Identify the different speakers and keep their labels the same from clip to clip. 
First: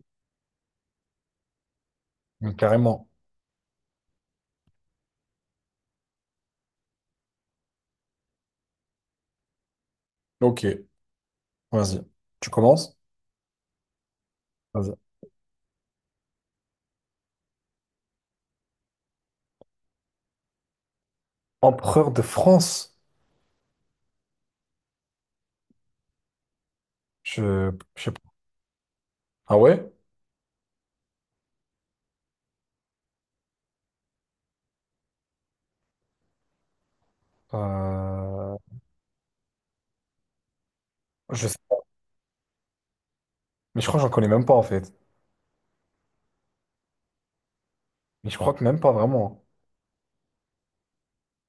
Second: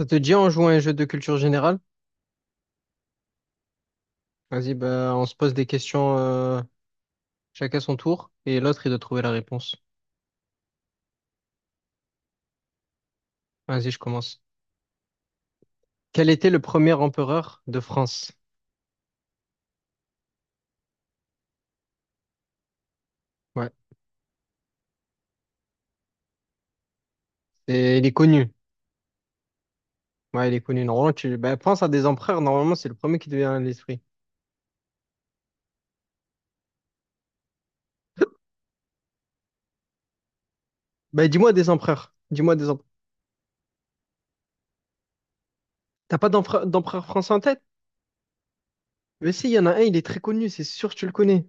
Speaker 1: Ça te dit, on joue à un jeu de culture générale?
Speaker 2: Mm, carrément.
Speaker 1: Vas-y, bah, on se pose des questions chacun son tour et l'autre, il doit trouver la réponse.
Speaker 2: Ok, vas-y. Tu commences?
Speaker 1: Vas-y, je commence.
Speaker 2: Vas-y.
Speaker 1: Quel était le premier empereur de France?
Speaker 2: Empereur de France?
Speaker 1: Ouais,
Speaker 2: Je,
Speaker 1: et
Speaker 2: je
Speaker 1: il est
Speaker 2: sais pas.
Speaker 1: connu.
Speaker 2: Ah ouais?
Speaker 1: Ouais, il est connu. Normalement, tu bah, pense à des empereurs. Normalement, c'est le premier qui te vient à l'esprit.
Speaker 2: Euh,
Speaker 1: Bah,
Speaker 2: je
Speaker 1: dis-moi
Speaker 2: sais
Speaker 1: des
Speaker 2: pas.
Speaker 1: empereurs. Dis-moi des empereurs.
Speaker 2: Mais je crois que j'en connais même pas en fait.
Speaker 1: T'as pas d'empereur français en tête?
Speaker 2: Mais je crois que même pas
Speaker 1: Mais
Speaker 2: vraiment.
Speaker 1: si, il y en a un, il est très connu, c'est sûr que tu le connais.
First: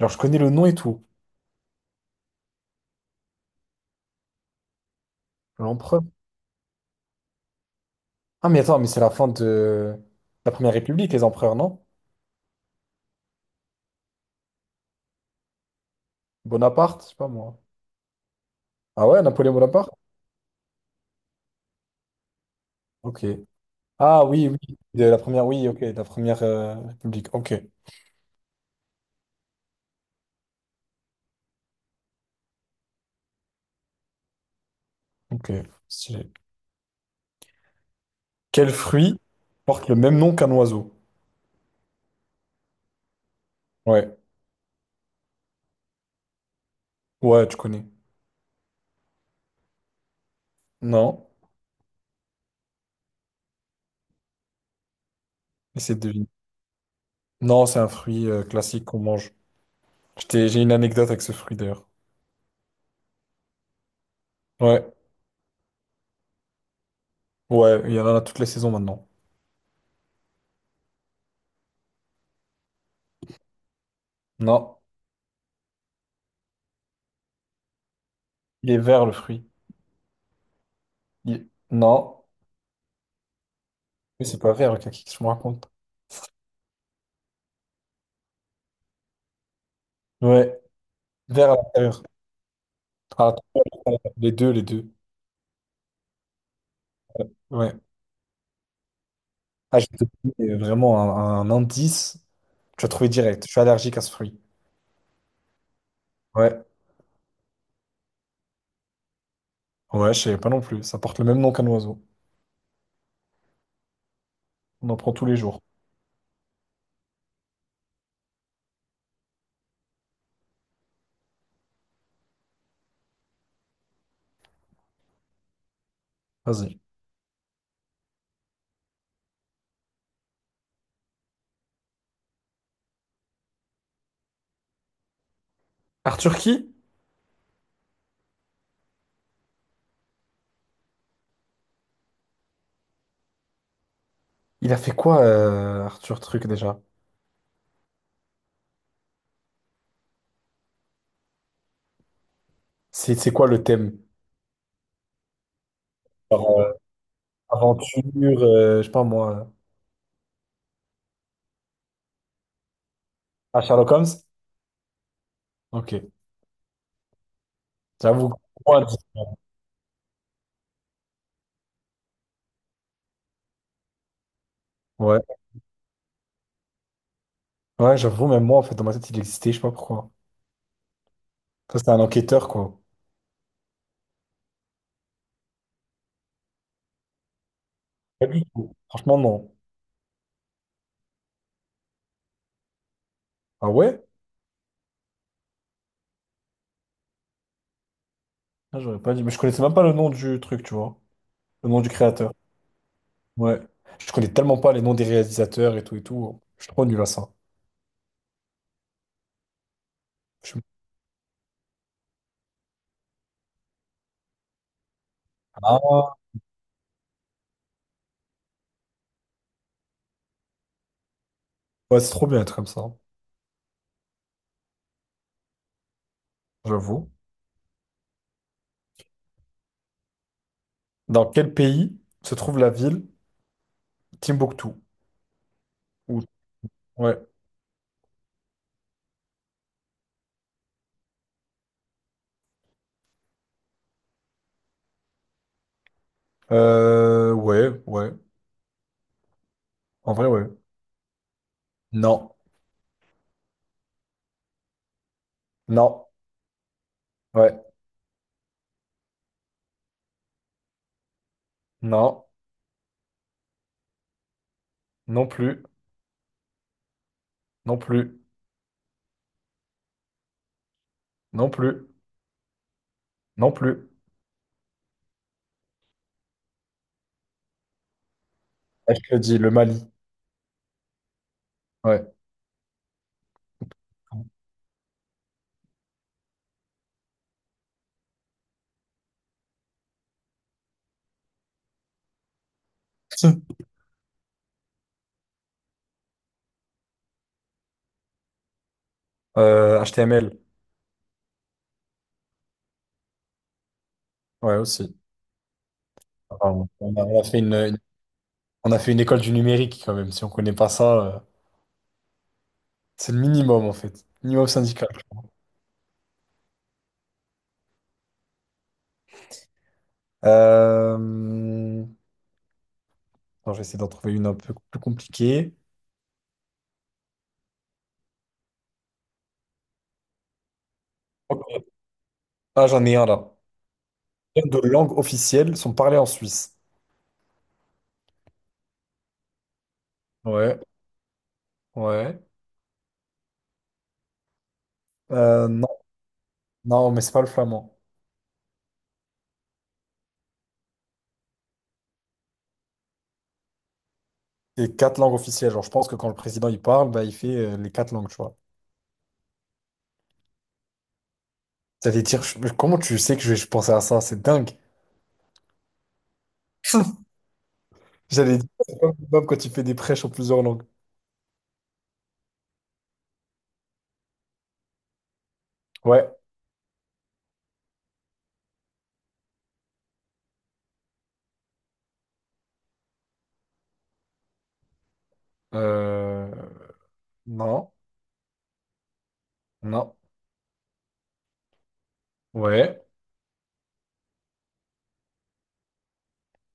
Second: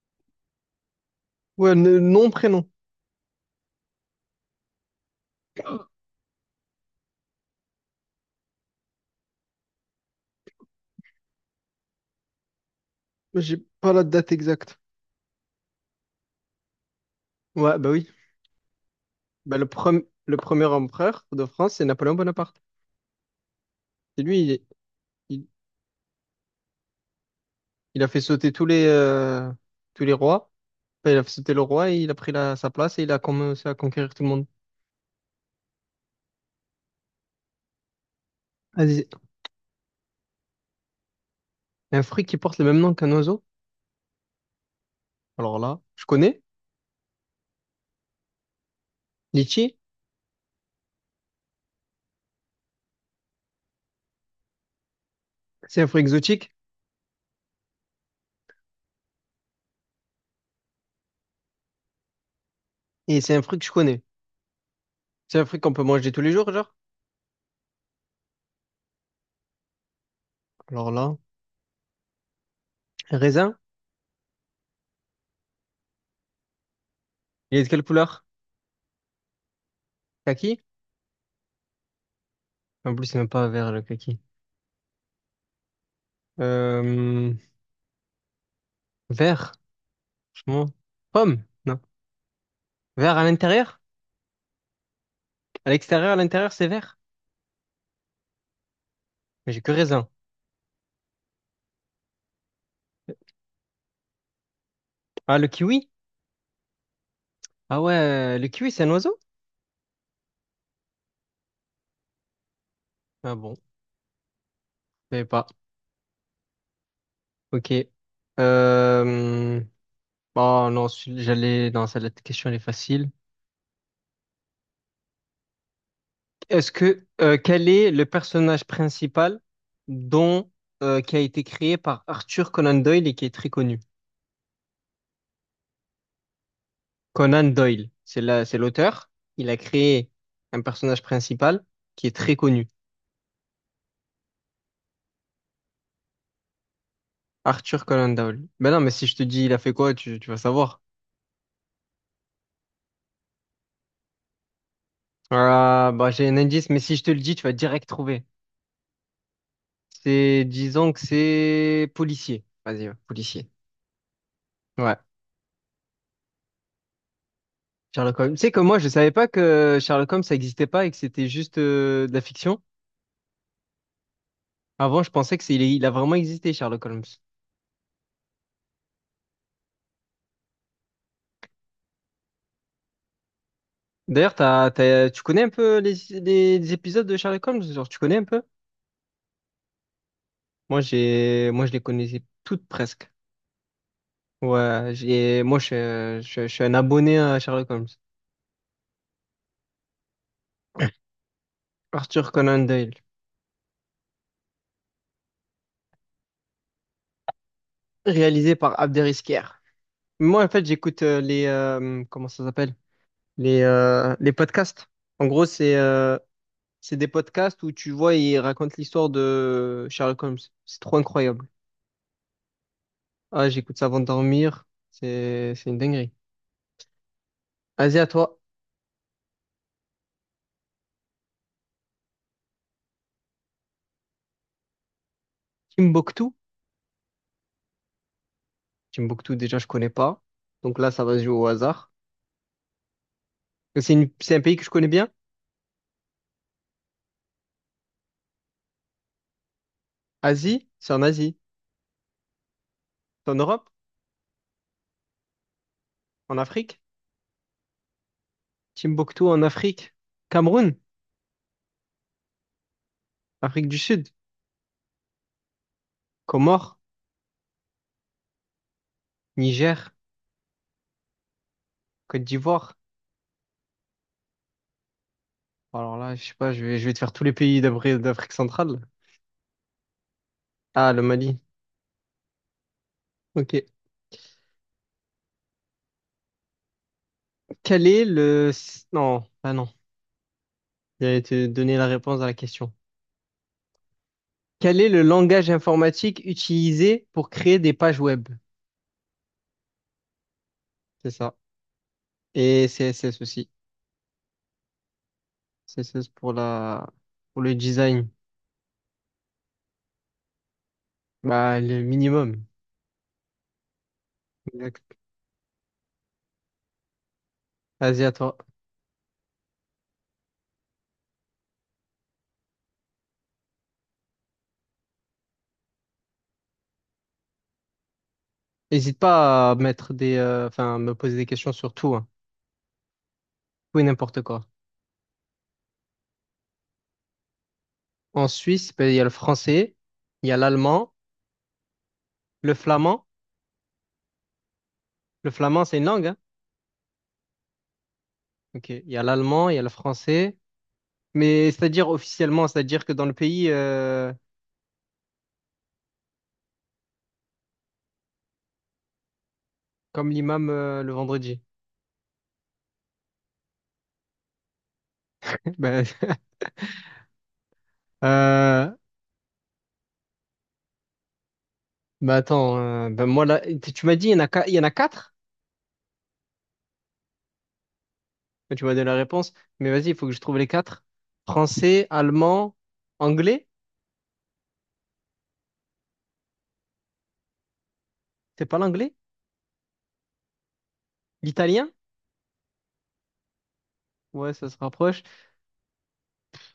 Speaker 2: Genre, je connais le nom et tout.
Speaker 1: Ouais, le nom, prénom.
Speaker 2: L'empereur. Ah, mais attends, mais c'est la fin de la Première République, les empereurs, non?
Speaker 1: J'ai pas la date exacte.
Speaker 2: Bonaparte? Je sais pas moi.
Speaker 1: Ouais, bah oui.
Speaker 2: Ah ouais, Napoléon
Speaker 1: Bah,
Speaker 2: Bonaparte?
Speaker 1: le premier empereur de France, c'est Napoléon Bonaparte.
Speaker 2: Ok.
Speaker 1: C'est
Speaker 2: Ah
Speaker 1: lui,
Speaker 2: oui, oui. De la première,
Speaker 1: il,
Speaker 2: oui, ok. De la Première République. Ok.
Speaker 1: il a fait sauter tous les rois. Enfin, il a fait sauter le roi et il a pris la, sa place et il a commencé à conquérir tout le monde.
Speaker 2: Ok. Stylé. Quel
Speaker 1: Vas-y.
Speaker 2: fruit porte le même nom qu'un oiseau?
Speaker 1: Un fruit qui porte le même nom qu'un oiseau.
Speaker 2: Ouais.
Speaker 1: Alors là, je connais.
Speaker 2: Ouais, tu connais.
Speaker 1: Litchi,
Speaker 2: Non,
Speaker 1: c'est un
Speaker 2: essaie
Speaker 1: fruit
Speaker 2: de deviner.
Speaker 1: exotique
Speaker 2: Non, c'est un fruit classique qu'on mange. J'ai une anecdote avec ce fruit d'ailleurs.
Speaker 1: et c'est un fruit que je connais.
Speaker 2: Ouais,
Speaker 1: C'est un fruit qu'on peut manger tous les jours, genre.
Speaker 2: ouais, il y en a toutes les saisons maintenant.
Speaker 1: Alors là, raisin,
Speaker 2: Non,
Speaker 1: il est de quelle couleur?
Speaker 2: il est vert le fruit.
Speaker 1: Kaki?
Speaker 2: Non,
Speaker 1: En plus, c'est même pas vert le kaki.
Speaker 2: mais c'est pas vert le kaki, je me raconte.
Speaker 1: Euh, Vert,
Speaker 2: Ouais,
Speaker 1: franchement. Pomme,
Speaker 2: vert à
Speaker 1: non.
Speaker 2: l'intérieur.
Speaker 1: Vert à
Speaker 2: À l'intérieur.
Speaker 1: l'intérieur?
Speaker 2: Les deux, les deux.
Speaker 1: À l'extérieur, à l'intérieur, c'est vert.
Speaker 2: Ouais.
Speaker 1: Mais j'ai que
Speaker 2: Ah, je te
Speaker 1: raisin.
Speaker 2: dis vraiment un indice. Tu as trouvé direct. Je suis allergique à ce fruit.
Speaker 1: Ah, le kiwi?
Speaker 2: Ouais,
Speaker 1: Ah ouais, le kiwi, c'est un oiseau?
Speaker 2: ouais, je savais pas non plus. Ça porte le même nom qu'un oiseau.
Speaker 1: Ah bon, je
Speaker 2: On en prend
Speaker 1: savais
Speaker 2: tous les
Speaker 1: pas.
Speaker 2: jours.
Speaker 1: Ok. Euh... Oh non, j'allais... Non, ça, la question, elle est facile. Est-ce
Speaker 2: Vas-y.
Speaker 1: que... quel est le personnage principal dont... qui a été créé par Arthur Conan Doyle et qui est très connu?
Speaker 2: Arthur qui?
Speaker 1: Conan Doyle, c'est la... c'est l'auteur. Il a créé un personnage principal qui est très connu.
Speaker 2: Il a fait quoi, Arthur Truc, déjà?
Speaker 1: Arthur Conan Doyle. Ben non, mais si je te dis il a fait quoi, tu vas savoir.
Speaker 2: C'est quoi le thème?
Speaker 1: Ah, bah j'ai un
Speaker 2: Genre,
Speaker 1: indice, mais si je te le dis, tu vas direct trouver.
Speaker 2: aventure, je sais pas moi.
Speaker 1: C'est, disons que c'est policier. Vas-y, ouais, policier.
Speaker 2: Ah, Sherlock Holmes?
Speaker 1: Ouais.
Speaker 2: Ok.
Speaker 1: Sherlock
Speaker 2: J'avoue.
Speaker 1: Holmes. Tu sais que moi,
Speaker 2: Ouais,
Speaker 1: je savais pas que Sherlock Holmes, ça existait pas et que c'était juste de la fiction. Avant, je
Speaker 2: ouais,
Speaker 1: pensais que c'est, il a vraiment existé, Sherlock Holmes.
Speaker 2: ouais, j'avoue, même moi, en fait, dans ma tête, il existait, je sais pas pourquoi. Ça, c'était un enquêteur, quoi.
Speaker 1: D'ailleurs, tu connais un peu les, les épisodes de Sherlock Holmes? Genre, tu connais un
Speaker 2: Pas
Speaker 1: peu?
Speaker 2: du tout. Franchement, non.
Speaker 1: Moi, je les connaissais toutes presque.
Speaker 2: Ah ouais?
Speaker 1: Ouais, suis je suis un abonné à Sherlock Holmes.
Speaker 2: Ah, j'aurais pas dit. Mais je connaissais même pas le nom du truc, tu vois. Le nom du
Speaker 1: Arthur
Speaker 2: créateur.
Speaker 1: Conan Doyle,
Speaker 2: Ouais. Je connais tellement pas les noms des réalisateurs et tout et tout. Je suis trop nul à ça.
Speaker 1: réalisé par Abderrykher. Moi,
Speaker 2: Je
Speaker 1: en
Speaker 2: suis-
Speaker 1: fait, j'écoute les, comment ça s'appelle? Les podcasts. En gros,
Speaker 2: Ah,
Speaker 1: c'est des podcasts où tu vois, ils racontent l'histoire de Sherlock Holmes. C'est trop incroyable.
Speaker 2: ouais, c'est trop bien être comme ça.
Speaker 1: Ah, j'écoute ça avant de dormir. C'est une dinguerie.
Speaker 2: J'avoue.
Speaker 1: Vas-y, à toi.
Speaker 2: Dans quel pays se trouve la ville? Timbuktu. Ou-
Speaker 1: Timbuktu.
Speaker 2: Ouais.
Speaker 1: Timbuktu, déjà, je connais pas. Donc là, ça va se jouer au hasard. Mais c'est un pays que je connais bien.
Speaker 2: Ouais, ouais. En vrai, ouais.
Speaker 1: Asie.
Speaker 2: Non.
Speaker 1: C'est en Europe,
Speaker 2: Non.
Speaker 1: en Afrique.
Speaker 2: Ouais.
Speaker 1: Timbuktu en Afrique. Cameroun,
Speaker 2: Non.
Speaker 1: Afrique du Sud.
Speaker 2: Non plus.
Speaker 1: Comores,
Speaker 2: Non plus.
Speaker 1: Niger,
Speaker 2: Non plus.
Speaker 1: Côte d'Ivoire.
Speaker 2: Non plus.
Speaker 1: Alors là, je sais pas, je vais te faire tous les pays d'Afrique centrale.
Speaker 2: Ah, je te le dis, le Mali.
Speaker 1: Ah, le Mali.
Speaker 2: Ouais.
Speaker 1: Ok. Quel est le... Non, ah non. J'allais te donner la réponse à la question. Quel est le langage informatique utilisé pour créer des pages web?
Speaker 2: HTML.
Speaker 1: C'est ça. Et CSS aussi.
Speaker 2: Ouais, aussi.
Speaker 1: CSS pour
Speaker 2: Enfin,
Speaker 1: la...
Speaker 2: on a fait
Speaker 1: pour le design.
Speaker 2: on a fait une école du numérique quand même. Si on connaît pas ça,
Speaker 1: Bah, le minimum.
Speaker 2: c'est le minimum en fait. Minimum
Speaker 1: Exact.
Speaker 2: syndical.
Speaker 1: Vas-y, à toi.
Speaker 2: Euh... attends, je vais essayer d'en trouver une un peu plus compliquée.
Speaker 1: N'hésite pas à mettre des... Enfin, me poser des questions
Speaker 2: Ok.
Speaker 1: sur tout. Hein.
Speaker 2: Ah, j'en ai un là.
Speaker 1: Tout et n'importe quoi.
Speaker 2: Combien de langues officielles sont parlées en Suisse?
Speaker 1: En Suisse, ben, il y a le français, il y a
Speaker 2: Ouais,
Speaker 1: l'allemand,
Speaker 2: ouais.
Speaker 1: le flamand. Le
Speaker 2: Euh,
Speaker 1: flamand,
Speaker 2: non,
Speaker 1: c'est une langue, hein?
Speaker 2: non, mais c'est pas le flamand.
Speaker 1: Ok. Il y a l'allemand, il y a le français. Mais c'est-à-dire officiellement, c'est-à-dire que dans le pays,
Speaker 2: C'est quatre langues officielles. Genre, je pense que quand le président il parle, bah, il fait les quatre langues, tu vois.
Speaker 1: comme l'imam le vendredi.
Speaker 2: Mais comment tu sais que je vais penser à ça? C'est dingue.
Speaker 1: Ben,
Speaker 2: J'allais dire,
Speaker 1: euh,
Speaker 2: c'est comme quand tu fais des prêches en plusieurs langues.
Speaker 1: ben attends, ben moi là, tu m'as dit il y en a, il y en a quatre?
Speaker 2: Ouais.
Speaker 1: Ben, tu m'as donné la réponse, mais vas-y, il faut que je trouve les quatre. Français, allemand, anglais,
Speaker 2: Euh, non,
Speaker 1: c'est pas l'anglais?
Speaker 2: non.
Speaker 1: L'italien?
Speaker 2: Ouais.
Speaker 1: Ouais, ça se rapproche.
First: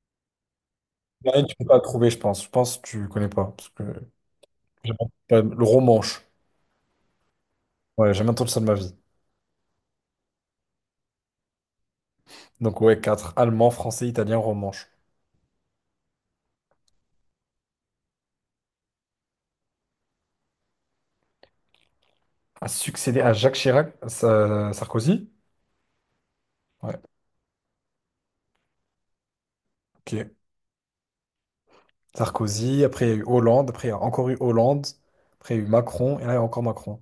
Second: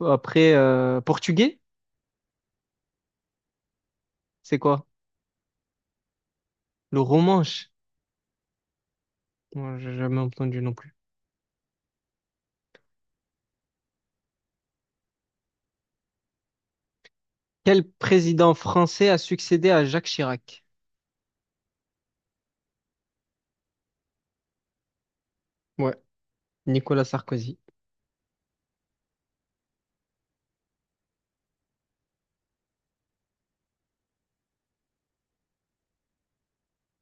Speaker 1: Après,
Speaker 2: Il y en a une, tu
Speaker 1: portugais,
Speaker 2: peux pas trouver, je pense. Je pense que tu connais pas. Parce que
Speaker 1: c'est quoi?
Speaker 2: j'ai pas- le romanche.
Speaker 1: Le romanche?
Speaker 2: Ouais, j'ai jamais entendu ça de ma vie.
Speaker 1: Moi, j'ai jamais entendu non plus.
Speaker 2: Donc, ouais, quatre. Allemand, français, italien, romanche.
Speaker 1: Quel président français a succédé à Jacques Chirac?
Speaker 2: A succédé à Jacques Chirac, Sarkozy?
Speaker 1: Ouais,
Speaker 2: Ouais,
Speaker 1: Nicolas Sarkozy.
Speaker 2: ok. Sarkozy, après il y a eu Hollande, après il y a encore eu Hollande, après il y a eu Macron, et là il y a encore Macron.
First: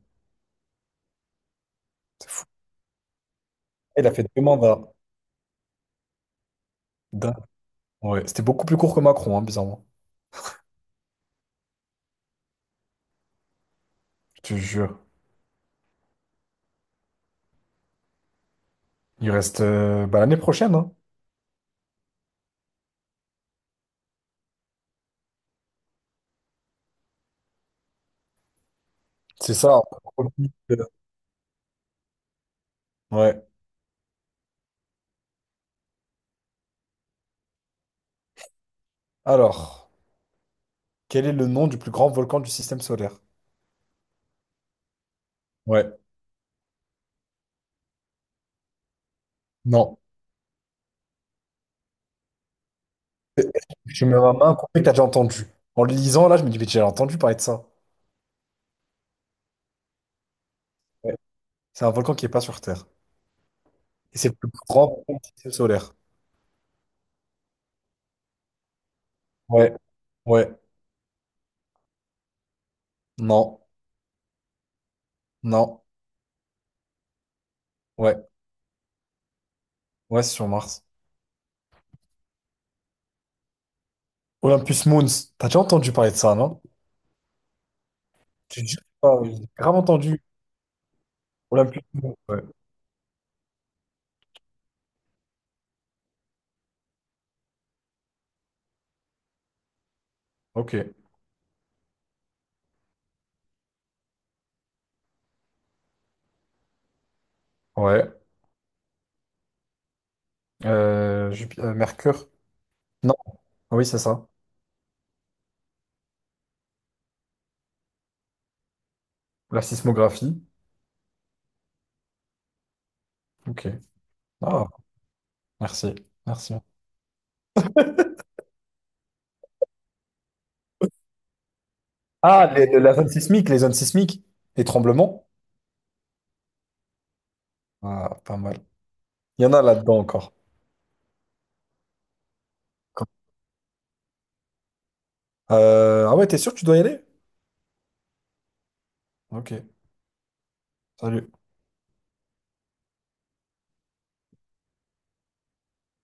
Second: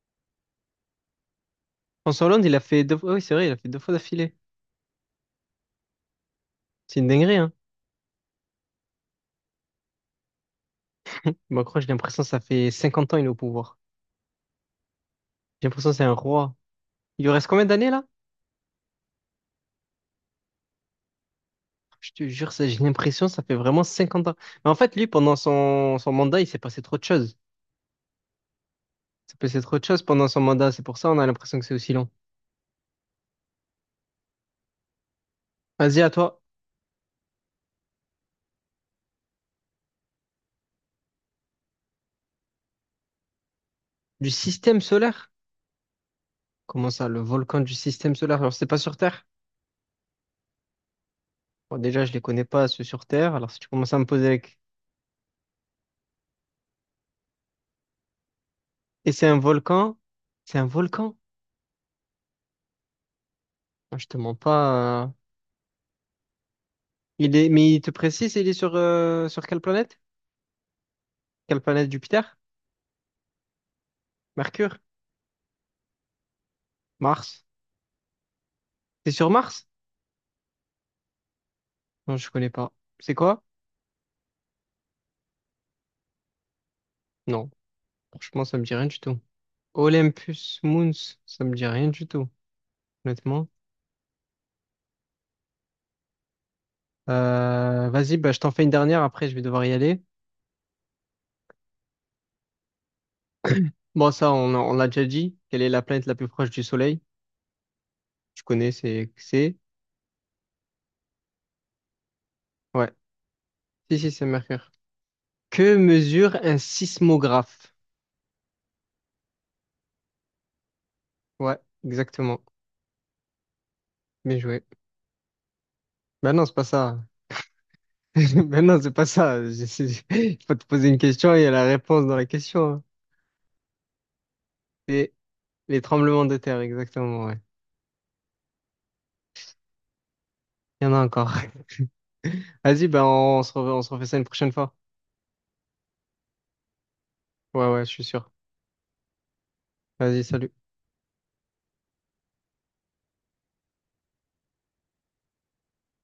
Speaker 1: François
Speaker 2: C'est
Speaker 1: Hollande,
Speaker 2: fou.
Speaker 1: il a fait deux fois, oui, c'est vrai, il a fait deux fois
Speaker 2: Il a fait
Speaker 1: d'affilée.
Speaker 2: deux mandats.
Speaker 1: C'est une
Speaker 2: Dingue.
Speaker 1: dinguerie, hein.
Speaker 2: Ouais, c'était beaucoup plus court que Macron, hein, bizarrement.
Speaker 1: Macron, j'ai l'impression que ça fait 50 ans il est au pouvoir.
Speaker 2: Je te jure.
Speaker 1: J'ai l'impression que c'est un roi. Il lui reste combien d'années là?
Speaker 2: Il reste bah, l'année prochaine, hein.
Speaker 1: Je te jure, ça, j'ai l'impression que ça fait vraiment 50 ans. Mais en fait, lui, pendant son mandat, il s'est passé trop de choses. Il s'est
Speaker 2: C'est
Speaker 1: passé trop
Speaker 2: ça.
Speaker 1: de choses
Speaker 2: On
Speaker 1: pendant son
Speaker 2: profite,
Speaker 1: mandat. C'est pour ça on a l'impression que c'est aussi long.
Speaker 2: ouais.
Speaker 1: Vas-y, à toi.
Speaker 2: Alors, quel est le nom du plus grand volcan du système solaire?
Speaker 1: Du système solaire?
Speaker 2: Ouais.
Speaker 1: Comment ça, le volcan du système solaire? Alors, c'est pas sur Terre?
Speaker 2: Non.
Speaker 1: Bon, déjà, je les connais pas, ceux sur Terre. Alors, si tu commences à me
Speaker 2: Je mets
Speaker 1: poser
Speaker 2: ma main
Speaker 1: avec...
Speaker 2: coupée que t'as déjà entendu. En le lisant, là, je me dis, mais j'ai déjà entendu parler de ça.
Speaker 1: Et c'est un volcan? C'est un volcan?
Speaker 2: Ouais. C'est un volcan qui est pas sur Terre.
Speaker 1: Moi, je te
Speaker 2: Et c'est
Speaker 1: mens
Speaker 2: le plus
Speaker 1: pas,
Speaker 2: grand
Speaker 1: hein.
Speaker 2: volcan du système solaire.
Speaker 1: Il est, mais il te précise, il est sur, sur quelle
Speaker 2: Ouais.
Speaker 1: planète?
Speaker 2: Ouais.
Speaker 1: Quelle planète? Jupiter?
Speaker 2: Non.
Speaker 1: Mercure?
Speaker 2: Non.
Speaker 1: Mars?
Speaker 2: Ouais.
Speaker 1: C'est sur Mars?
Speaker 2: Ouais, c'est sur Mars.
Speaker 1: Non, je connais pas. C'est quoi?
Speaker 2: Olympus Mons, t'as déjà entendu parler de ça, non?
Speaker 1: Non, franchement, ça
Speaker 2: J'ai
Speaker 1: me dit
Speaker 2: déjà
Speaker 1: rien du tout.
Speaker 2: pas- j'ai grave entendu.
Speaker 1: Olympus Mons, ça me dit
Speaker 2: Olympus
Speaker 1: rien du
Speaker 2: Mons.
Speaker 1: tout,
Speaker 2: Ouais,
Speaker 1: honnêtement. Vas-y, bah, je t'en fais une dernière, après je vais devoir y aller.
Speaker 2: ok.
Speaker 1: Bon, ça, on l'a déjà dit. Quelle est la planète la plus proche du Soleil?
Speaker 2: Ouais.
Speaker 1: Tu connais, c'est-
Speaker 2: Mercure.
Speaker 1: Ouais.
Speaker 2: Non, ah oui,
Speaker 1: Si,
Speaker 2: c'est
Speaker 1: si, c'est
Speaker 2: ça.
Speaker 1: Mercure. Que mesure un sismographe?
Speaker 2: La sismographie.
Speaker 1: Ouais, exactement.
Speaker 2: Ok.
Speaker 1: Bien joué.
Speaker 2: Ah, merci.
Speaker 1: Bah non, c'est
Speaker 2: Merci.
Speaker 1: pas ça. Mais non, c'est pas ça. Je- c'est- Il faut te poser une question et il y a la réponse dans la
Speaker 2: Ah,
Speaker 1: question, hein.
Speaker 2: la zone sismique, les zones sismiques, les
Speaker 1: Les,
Speaker 2: tremblements.
Speaker 1: les tremblements de terre, exactement, ouais.
Speaker 2: Ah, pas mal. Il y en a là-dedans encore.
Speaker 1: Il y en a encore. Vas-y, ben on se refait ça une prochaine fois.
Speaker 2: Ah ouais, t'es sûr que tu dois y aller?
Speaker 1: Ouais, ouais, je suis sûr.
Speaker 2: Ok.
Speaker 1: Vas-y, salut.
Speaker 2: Salut.